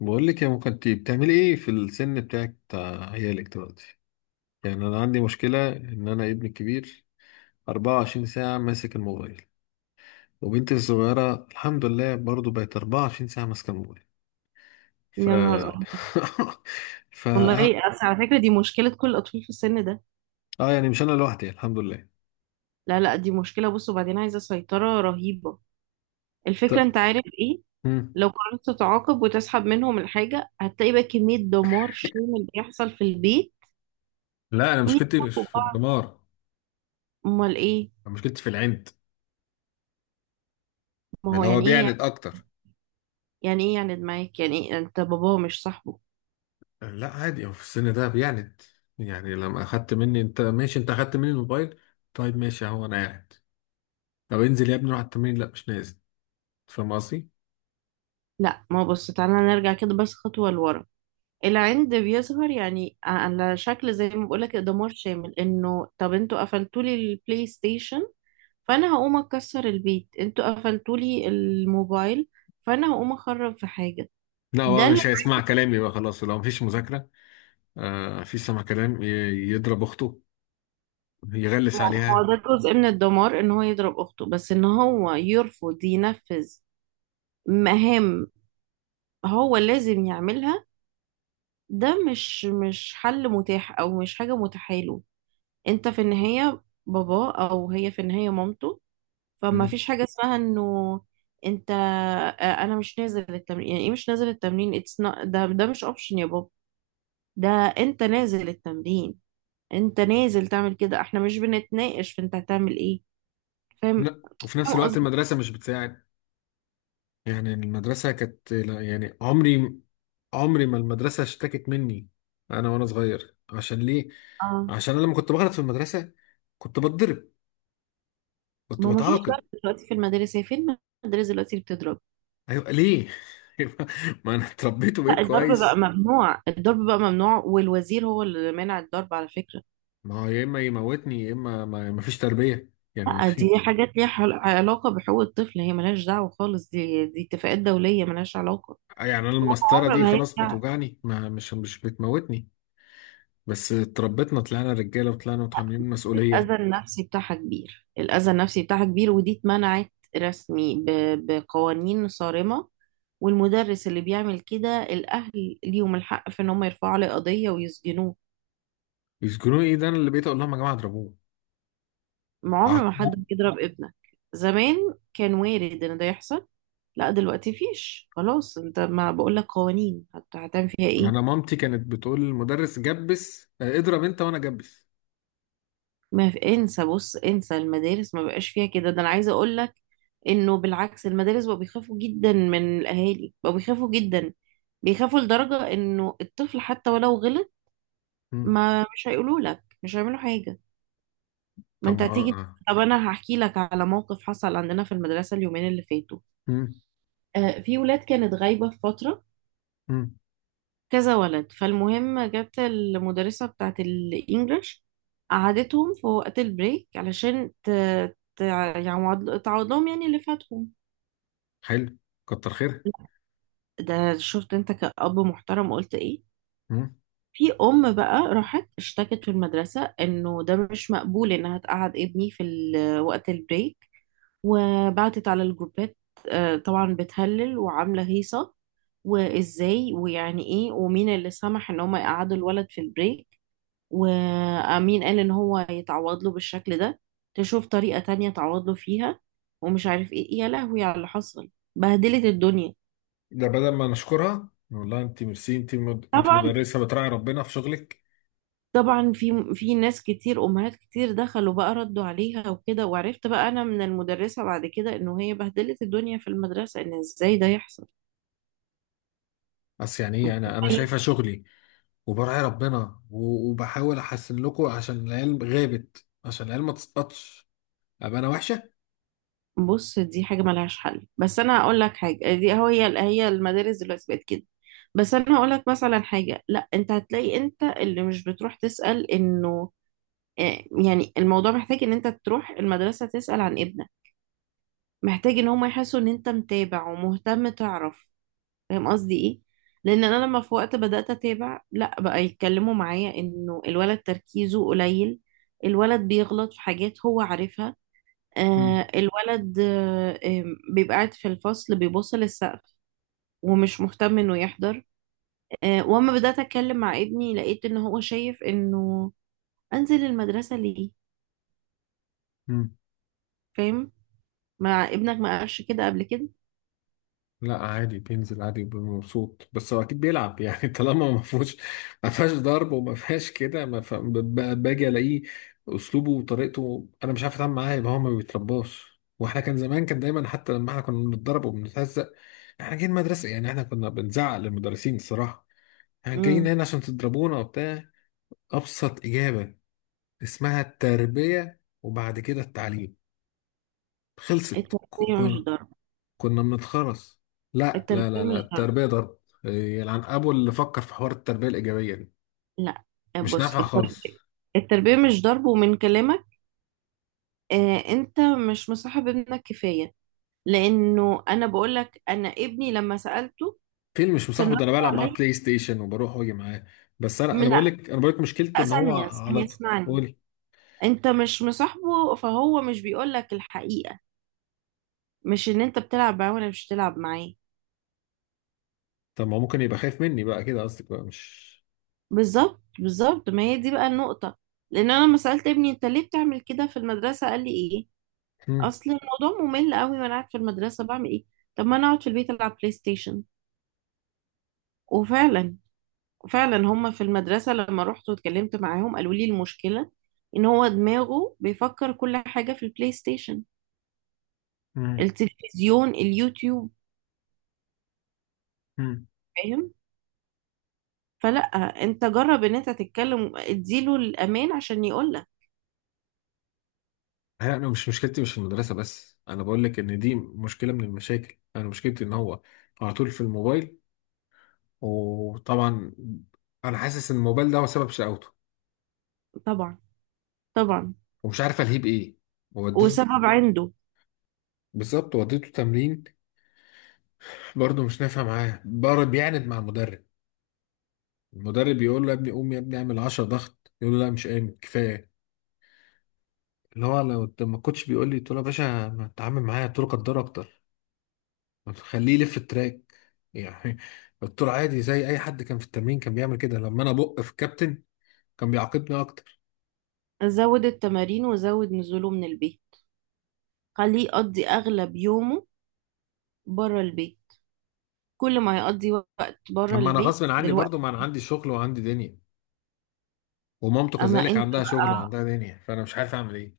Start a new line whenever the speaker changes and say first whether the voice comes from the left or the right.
left: بقول لك يا ممكن انت بتعملي ايه في السن بتاعك بتاع عيالك دلوقتي. يعني انا عندي مشكله ان انا ابني الكبير 24 ساعه ماسك الموبايل، وبنتي الصغيره الحمد لله برضو بقت 24 ساعه ماسكه الموبايل. ف
right: يا نهار أبيض.
left: ف اه
right: والله أصل على فكرة دي مشكلة كل الأطفال في السن ده.
left: آه، يعني مش انا لوحدي الحمد لله.
right: لا، دي مشكلة. بص، وبعدين عايزة سيطرة رهيبة. الفكرة أنت
left: ط...
right: عارف إيه،
left: مم.
right: لو قررت تتعاقب وتسحب منهم الحاجة هتلاقي بقى كمية دمار شامل بيحصل في البيت
left: لا انا مشكلتي مش
right: ويضربوا
left: في
right: بعض.
left: الدمار،
right: أمال إيه؟
left: انا مشكلتي في العند،
right: ما هو
left: اللي هو
right: يعني إيه يعني،
left: بيعند اكتر.
right: يعني إيه يعني معاك؟ يعني إيه أنت باباه مش صاحبه؟
left: لا عادي هو في السن ده بيعند، يعني لما اخدت مني انت ماشي، انت اخدت مني الموبايل، طيب ماشي اهو انا قاعد. طب انزل يا ابني روح على التمرين، لا مش نازل. فاهم قصدي؟
right: لا ما هو بص، تعالى نرجع كده بس خطوة لورا. العند بيظهر يعني على شكل زي ما بقولك دمار شامل، إنه طب أنتوا قفلتولي البلاي ستيشن فانا هقوم اكسر البيت، انتوا قفلتولي الموبايل فانا هقوم اخرب في حاجه.
left: لا هو
right: ده اللي-
left: مش هيسمع كلامي بقى خلاص لو مفيش مذاكرة. آه مفيش سمع كلام يضرب أخته، يغلس
right: هو
left: عليها.
right: ده جزء من الدمار، ان هو يضرب اخته، بس ان هو يرفض ينفذ مهام هو لازم يعملها، ده مش حل متاح او مش حاجه متاحه له. انت في النهايه بابا او هي في النهايه مامته، فما
left: مم.
right: فيش حاجه اسمها انه انت انا مش نازل التمرين. يعني ايه مش نازل التمرين؟ اتس ده مش اوبشن يا بابا. ده انت نازل التمرين، انت نازل تعمل كده، احنا مش بنتناقش في انت هتعمل ايه. فاهم؟
left: لا وفي نفس
right: فاهم
left: الوقت
right: قصدي؟
left: المدرسة مش بتساعد، يعني المدرسة كانت لا، يعني عمري ما المدرسة اشتكت مني أنا وأنا صغير. عشان ليه؟
right: اه،
left: عشان أنا لما كنت بغلط في المدرسة كنت بتضرب، كنت
right: ما هو مفيش
left: بتعاقب.
right: ضرب دلوقتي في المدارس، هي فين المدارس دلوقتي اللي بتضرب؟
left: أيوة ليه؟ ما أنا اتربيت
right: لا،
left: وبقيت
right: الضرب بقى
left: كويس.
right: ممنوع، الضرب بقى ممنوع، والوزير هو اللي مانع الضرب على فكرة.
left: ما هو يا اما يموتني يا اما ما فيش تربيه، يعني ما
right: لا،
left: في.
right: دي حاجات ليها علاقة بحقوق الطفل، هي ملهاش دعوة خالص، دي اتفاقات دولية ملهاش علاقة.
left: يعني انا المسطره
right: عمر
left: دي
right: ما
left: خلاص
right: هيرجع.
left: بتوجعني، ما مش بتموتني، بس اتربيتنا طلعنا رجاله وطلعنا متحملين
right: الأذى
left: المسؤوليه.
right: النفسي بتاعها كبير، الأذى النفسي بتاعها كبير، ودي اتمنعت رسمي بقوانين صارمة. والمدرس اللي بيعمل كده الأهل ليهم الحق في إن هم يرفعوا عليه قضية ويسجنوه.
left: يسجنوني ايه، ده انا اللي بقيت اقول لهم يا جماعه اضربوه،
right: ما عمر ما حد
left: عاقبوه.
right: بيضرب ابنك. زمان كان وارد إن ده يحصل، لا دلوقتي فيش خلاص، انت ما بقولك قوانين، هتعمل فيها
left: انا
right: ايه؟
left: مامتي كانت بتقول للمدرس جبس، اضرب انت وانا جبس.
right: ما في، انسى، بص انسى المدارس ما بقاش فيها كده. ده انا عايزة اقولك انه بالعكس المدارس بقوا بيخافوا جدا من الاهالي، بقوا بيخافوا جدا، بيخافوا لدرجة انه الطفل حتى ولو غلط
left: مم.
right: ما مش هيقولوا لك، مش هيعملوا حاجة. ما
left: طب
right: انت
left: ما
right: هتيجي.
left: آه.
right: طب انا هحكي لك على موقف حصل عندنا في المدرسة اليومين اللي فاتوا.
left: مم.
right: آه، في ولاد كانت غايبة في فترة،
left: مم.
right: كذا ولد، فالمهم جت المدرسة بتاعت الانجليش قعدتهم في وقت البريك علشان يعني تعوض لهم يعني اللي فاتهم.
left: حلو، كتر خيرها.
right: ده شفت انت كأب محترم قلت ايه؟
left: مم.
right: في ام بقى راحت اشتكت في المدرسة انه ده مش مقبول انها تقعد ابني في وقت البريك، وبعتت على الجروبات. طبعا بتهلل وعاملة هيصة، وازاي ويعني ايه ومين اللي سمح ان هم يقعدوا الولد في البريك، ومين قال ان هو يتعوض له بالشكل ده، تشوف طريقة تانية تعوض له فيها، ومش عارف ايه، يا لهوي على اللي حصل. بهدلت الدنيا.
left: ده بدل ما نشكرها، والله انت ميرسي، انت
right: طبعا.
left: مدرسه بتراعي ربنا في شغلك.
right: طبعا، في ناس كتير، امهات كتير دخلوا بقى ردوا عليها وكده، وعرفت بقى انا من المدرسة بعد كده انه هي بهدلت الدنيا في المدرسة، ان ازاي ده يحصل.
left: اصل يعني ايه، انا شايفه شغلي وبراعي ربنا و- وبحاول احسن لكم، عشان العيال غابت، عشان العيال ما تسقطش ابقى انا وحشه.
right: بص، دي حاجة ملهاش حل، بس أنا هقول لك حاجة، دي هو هي المدارس دلوقتي بقت كده. بس أنا هقول لك مثلا حاجة، لا أنت هتلاقي أنت اللي مش بتروح تسأل. إنه يعني الموضوع محتاج إن أنت تروح المدرسة تسأل عن ابنك، محتاج إن هم يحسوا إن أنت متابع ومهتم، تعرف. فاهم قصدي إيه؟ لأن أنا لما في وقت بدأت أتابع، لا بقى يتكلموا معايا إنه الولد تركيزه قليل، الولد بيغلط في حاجات هو عارفها،
left: مم.
right: آه الولد آه آم، بيبقى قاعد في الفصل بيبص للسقف ومش مهتم انه يحضر. آه واما بدأت اتكلم مع ابني لقيت ان هو شايف انه انزل المدرسة ليه.
left: مم.
right: فاهم؟ مع ابنك ما قالش كده قبل كده؟
left: لا عادي بينزل عادي بيبقى مبسوط، بس هو اكيد بيلعب يعني طالما ما فيهوش ما فيهاش ضرب وما فيهاش كده، ما ف... ب- ب- باجي الاقيه اسلوبه وطريقته، انا مش عارف اتعامل معاه. يبقى هو ما بيترباش، واحنا كان زمان كان دايما حتى لما احنا كنا بنتضرب وبنتهزق، احنا جايين مدرسه، يعني احنا كنا بنزعق للمدرسين الصراحه، احنا جايين
right: امم.
left: هنا عشان تضربونا وبتاع. أبسط إجابة اسمها التربية، وبعد كده التعليم، خلصت.
right: التربية مش ضرب.
left: كنا بنتخرس. لا لا لا
right: التربية
left: لا،
right: مش ضرب.
left: التربية ضرب. إيه، يلعن أبو اللي فكر في حوار التربية الإيجابية دي،
right: لا.
left: مش
right: بص،
left: نافعة خالص.
right: التربية، التربية مش ضرب. ومن كلامك، آه، انت مش مصاحب ابنك كفاية. لانه انا بقولك انا ابني لما سألته
left: فيلم مش
right: كان
left: مصاحبه،
right: رد
left: ده أنا بلعب معاه
right: عليا.
left: بلاي ستيشن وبروح وأجي معاه. بس أنا
right: لا
left: أنا بقول لك أنا بقول لك مشكلته إن هو
right: ثانية ثانية،
left: على طول.
right: اسمعني.
left: قولي.
right: انت مش مصاحبه فهو مش بيقولك الحقيقة، مش ان انت بتلعب معاه ولا مش بتلعب معاه.
left: طب ما هو ممكن يبقى خايف مني بقى، كده قصدك بقى مش.
right: بالظبط، بالظبط، ما هي دي بقى النقطة. لان انا لما سألت ابني انت ليه بتعمل كده في المدرسة قال لي ايه،
left: مم.
right: اصل الموضوع ممل قوي، وانا قاعد في المدرسة بعمل ايه؟ طب ما انا اقعد في البيت العب بلاي ستيشن. وفعلا، فعلا هما في المدرسة لما رحت واتكلمت معاهم قالوا لي المشكلة ان هو دماغه بيفكر كل حاجة في البلاي ستيشن،
left: مم.
right: التلفزيون، اليوتيوب.
left: مم.
right: فاهم؟ فلا، انت جرب ان انت تتكلم اديله الامان عشان يقولك.
left: لا، انا مش، مشكلتي مش في المدرسه، بس انا بقول لك ان دي مشكله من المشاكل، انا مشكلتي ان هو على طول في الموبايل، وطبعا انا حاسس ان الموبايل ده هو سبب شقاوته،
right: طبعا. طبعا،
left: ومش عارف الهيه بايه. وديته،
right: وسبب عنده.
left: بالظبط وديته تمرين، برضه مش نافع معاه، بره بيعند مع المدرب. المدرب يقول له يا ابني، قوم يا ابني اعمل 10 ضغط، يقول له لا مش قايم كفايه. اللي هو لو ما كنتش بيقول لي قلت له يا باشا ما تتعامل معايا، قلت له قدر اكتر، طب خليه يلف التراك يعني، قلت له عادي زي اي حد كان في التمرين كان بيعمل كده، لما انا بق في الكابتن كان بيعاقبني اكتر.
right: زود التمارين وزود نزوله من البيت، خليه يقضي اغلب يومه بره البيت. كل ما يقضي وقت
left: طب
right: بره
left: ما انا
right: البيت
left: غصب عني برضو، ما
right: دلوقتي.
left: انا عندي شغل وعندي دنيا، ومامته
right: اما
left: كذلك
right: انت
left: عندها شغل
right: بقى،
left: وعندها دنيا، فانا مش عارف اعمل ايه.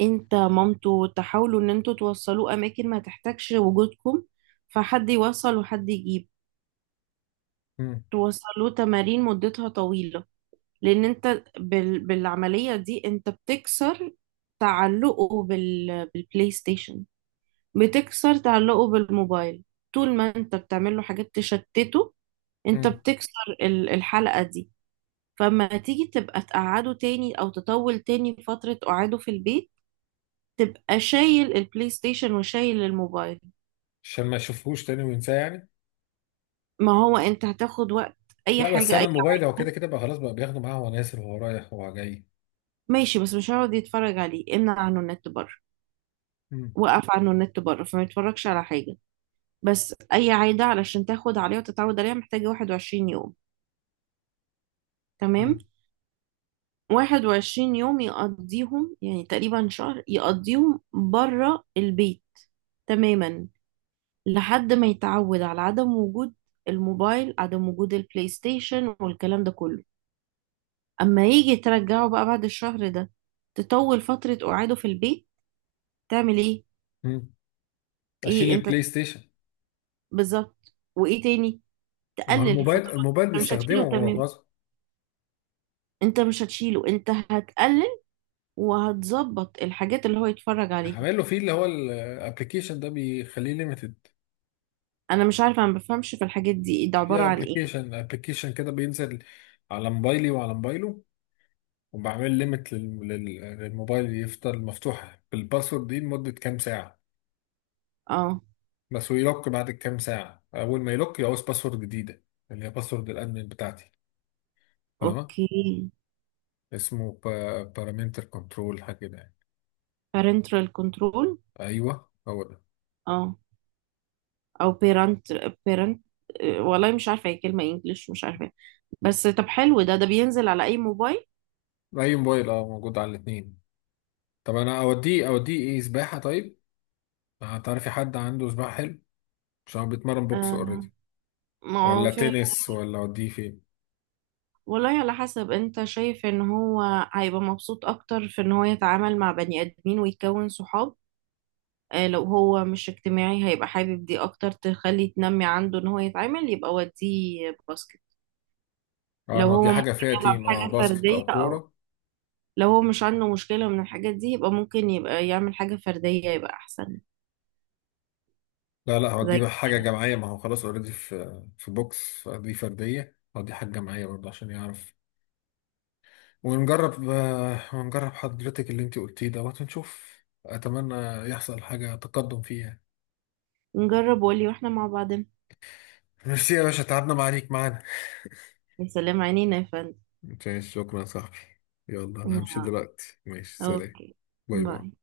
right: انت مامته تحاولوا ان انتوا توصلوه اماكن ما تحتاجش وجودكم، فحد يوصل وحد يجيب.
left: امم.
right: توصلوه تمارين مدتها طويلة، لان انت بالعملية دي انت بتكسر تعلقه بالبلاي ستيشن، بتكسر تعلقه بالموبايل. طول ما انت بتعمل له حاجات تشتته انت
left: امم.
right: بتكسر الحلقة دي. فما تيجي تبقى تقعده تاني او تطول تاني فترة قعاده في البيت تبقى شايل البلاي ستيشن وشايل الموبايل.
left: عشان ما اشوفهوش تاني وينساه يعني.
right: ما هو انت هتاخد وقت. اي
left: لا بس
right: حاجة،
left: انا
right: اي.
left: الموبايل هو كده كده بقى خلاص، بقى بياخده معاه وهو نازل وهو رايح وهو جاي.
right: ماشي، بس مش هيقعد يتفرج عليه، امنع عنه النت بره،
left: امم.
right: وقف عنه النت بره فما يتفرجش على حاجة. بس أي عادة علشان تاخد عليها وتتعود عليها محتاجة 21 يوم. تمام؟
left: امم.
right: 21 يوم يقضيهم، يعني تقريبا شهر يقضيهم بره البيت، تماما، لحد ما يتعود على عدم وجود الموبايل، عدم وجود البلاي ستيشن والكلام ده كله. أما يجي ترجعه بقى بعد الشهر ده، تطول فترة قعاده في البيت. تعمل ايه؟
left: امم. اشيل
right: ايه انت؟
left: البلاي ستيشن.
right: بالظبط. وايه تاني؟
left: ما
right: تقلل
left: الموبايل
right: الفترات.
left: الموبايل
right: انت مش
left: بيستخدمه
right: هتشيله
left: وهو
right: تمام،
left: غصب.
right: انت مش هتشيله، انت هتقلل وهتظبط الحاجات اللي هو يتفرج عليها.
left: عامل له فيه اللي هو الابلكيشن ده بيخليه ليميتد،
right: انا مش عارفه، انا ما بفهمش في الحاجات دي، ده عباره
left: في
right: عن ايه؟
left: ابلكيشن كده بينزل على موبايلي وعلى موبايله، وبعمل ليميت للموبايل، يفضل مفتوح بالباسورد دي لمدة كام ساعة
right: اه.
left: بس، ويلوك. بعد كام ساعة أول ما يلوك يعوز باسورد جديدة، اللي هي باسورد الأدمن بتاعتي، فاهمة؟
right: اوكي.
left: اسمه بارامتر كنترول حاجة كده يعني.
right: parental control.
left: أيوه هو ده.
right: اه، او parent. parent. والله مش عارفه، هي كلمه انجلش مش عارفه. بس طب حلو، ده ده بينزل على اي موبايل؟
left: أي موبايل، موجود على الاتنين. طب أنا أوديه إيه، سباحة طيب؟ هتعرفي حد عنده سباحة؟ حلو، عشان هو بيتمرن بوكس
right: آه،
left: أوريدي.
right: ما هو
left: ولا
right: في.
left: تنس، ولا أوديه فين؟
right: والله على حسب انت شايف ان هو هيبقى مبسوط اكتر في ان هو يتعامل مع بني ادمين ويكون صحاب. لو هو مش اجتماعي هيبقى حابب دي اكتر، تخلي تنمي عنده ان هو يتعامل، يبقى وديه باسكت.
left: اه
right: لو هو
left: نودي حاجة
right: ممكن
left: فيها
right: يلعب
left: تيم،
right: حاجة
left: باسكت
right: فردية،
left: أو
right: اه
left: كورة.
right: لو هو مش عنده مشكلة من الحاجات دي يبقى ممكن يبقى يعمل حاجة فردية يبقى احسن.
left: لا لا،
right: زي
left: هودي بقى حاجة
right: كده.
left: جماعية، ما هو خلاص اوريدي في بوكس فدي فردية، هودي حاجة جماعية برضه عشان يعرف. ونجرب حضرتك اللي انت قلتيه دوت، ونشوف. أتمنى يحصل حاجة تقدم فيها.
right: نجرب، وقولي، واحنا مع بعضنا.
left: ميرسي يا باشا، تعبنا معاك معانا.
right: يا سلام، عينينا يا فندم.
left: ماشي شكرا يا صاحبي. يلا أنا همشي
right: آه،
left: دلوقتي، ماشي سلام.
right: اوكي،
left: باي
right: باي.
left: باي.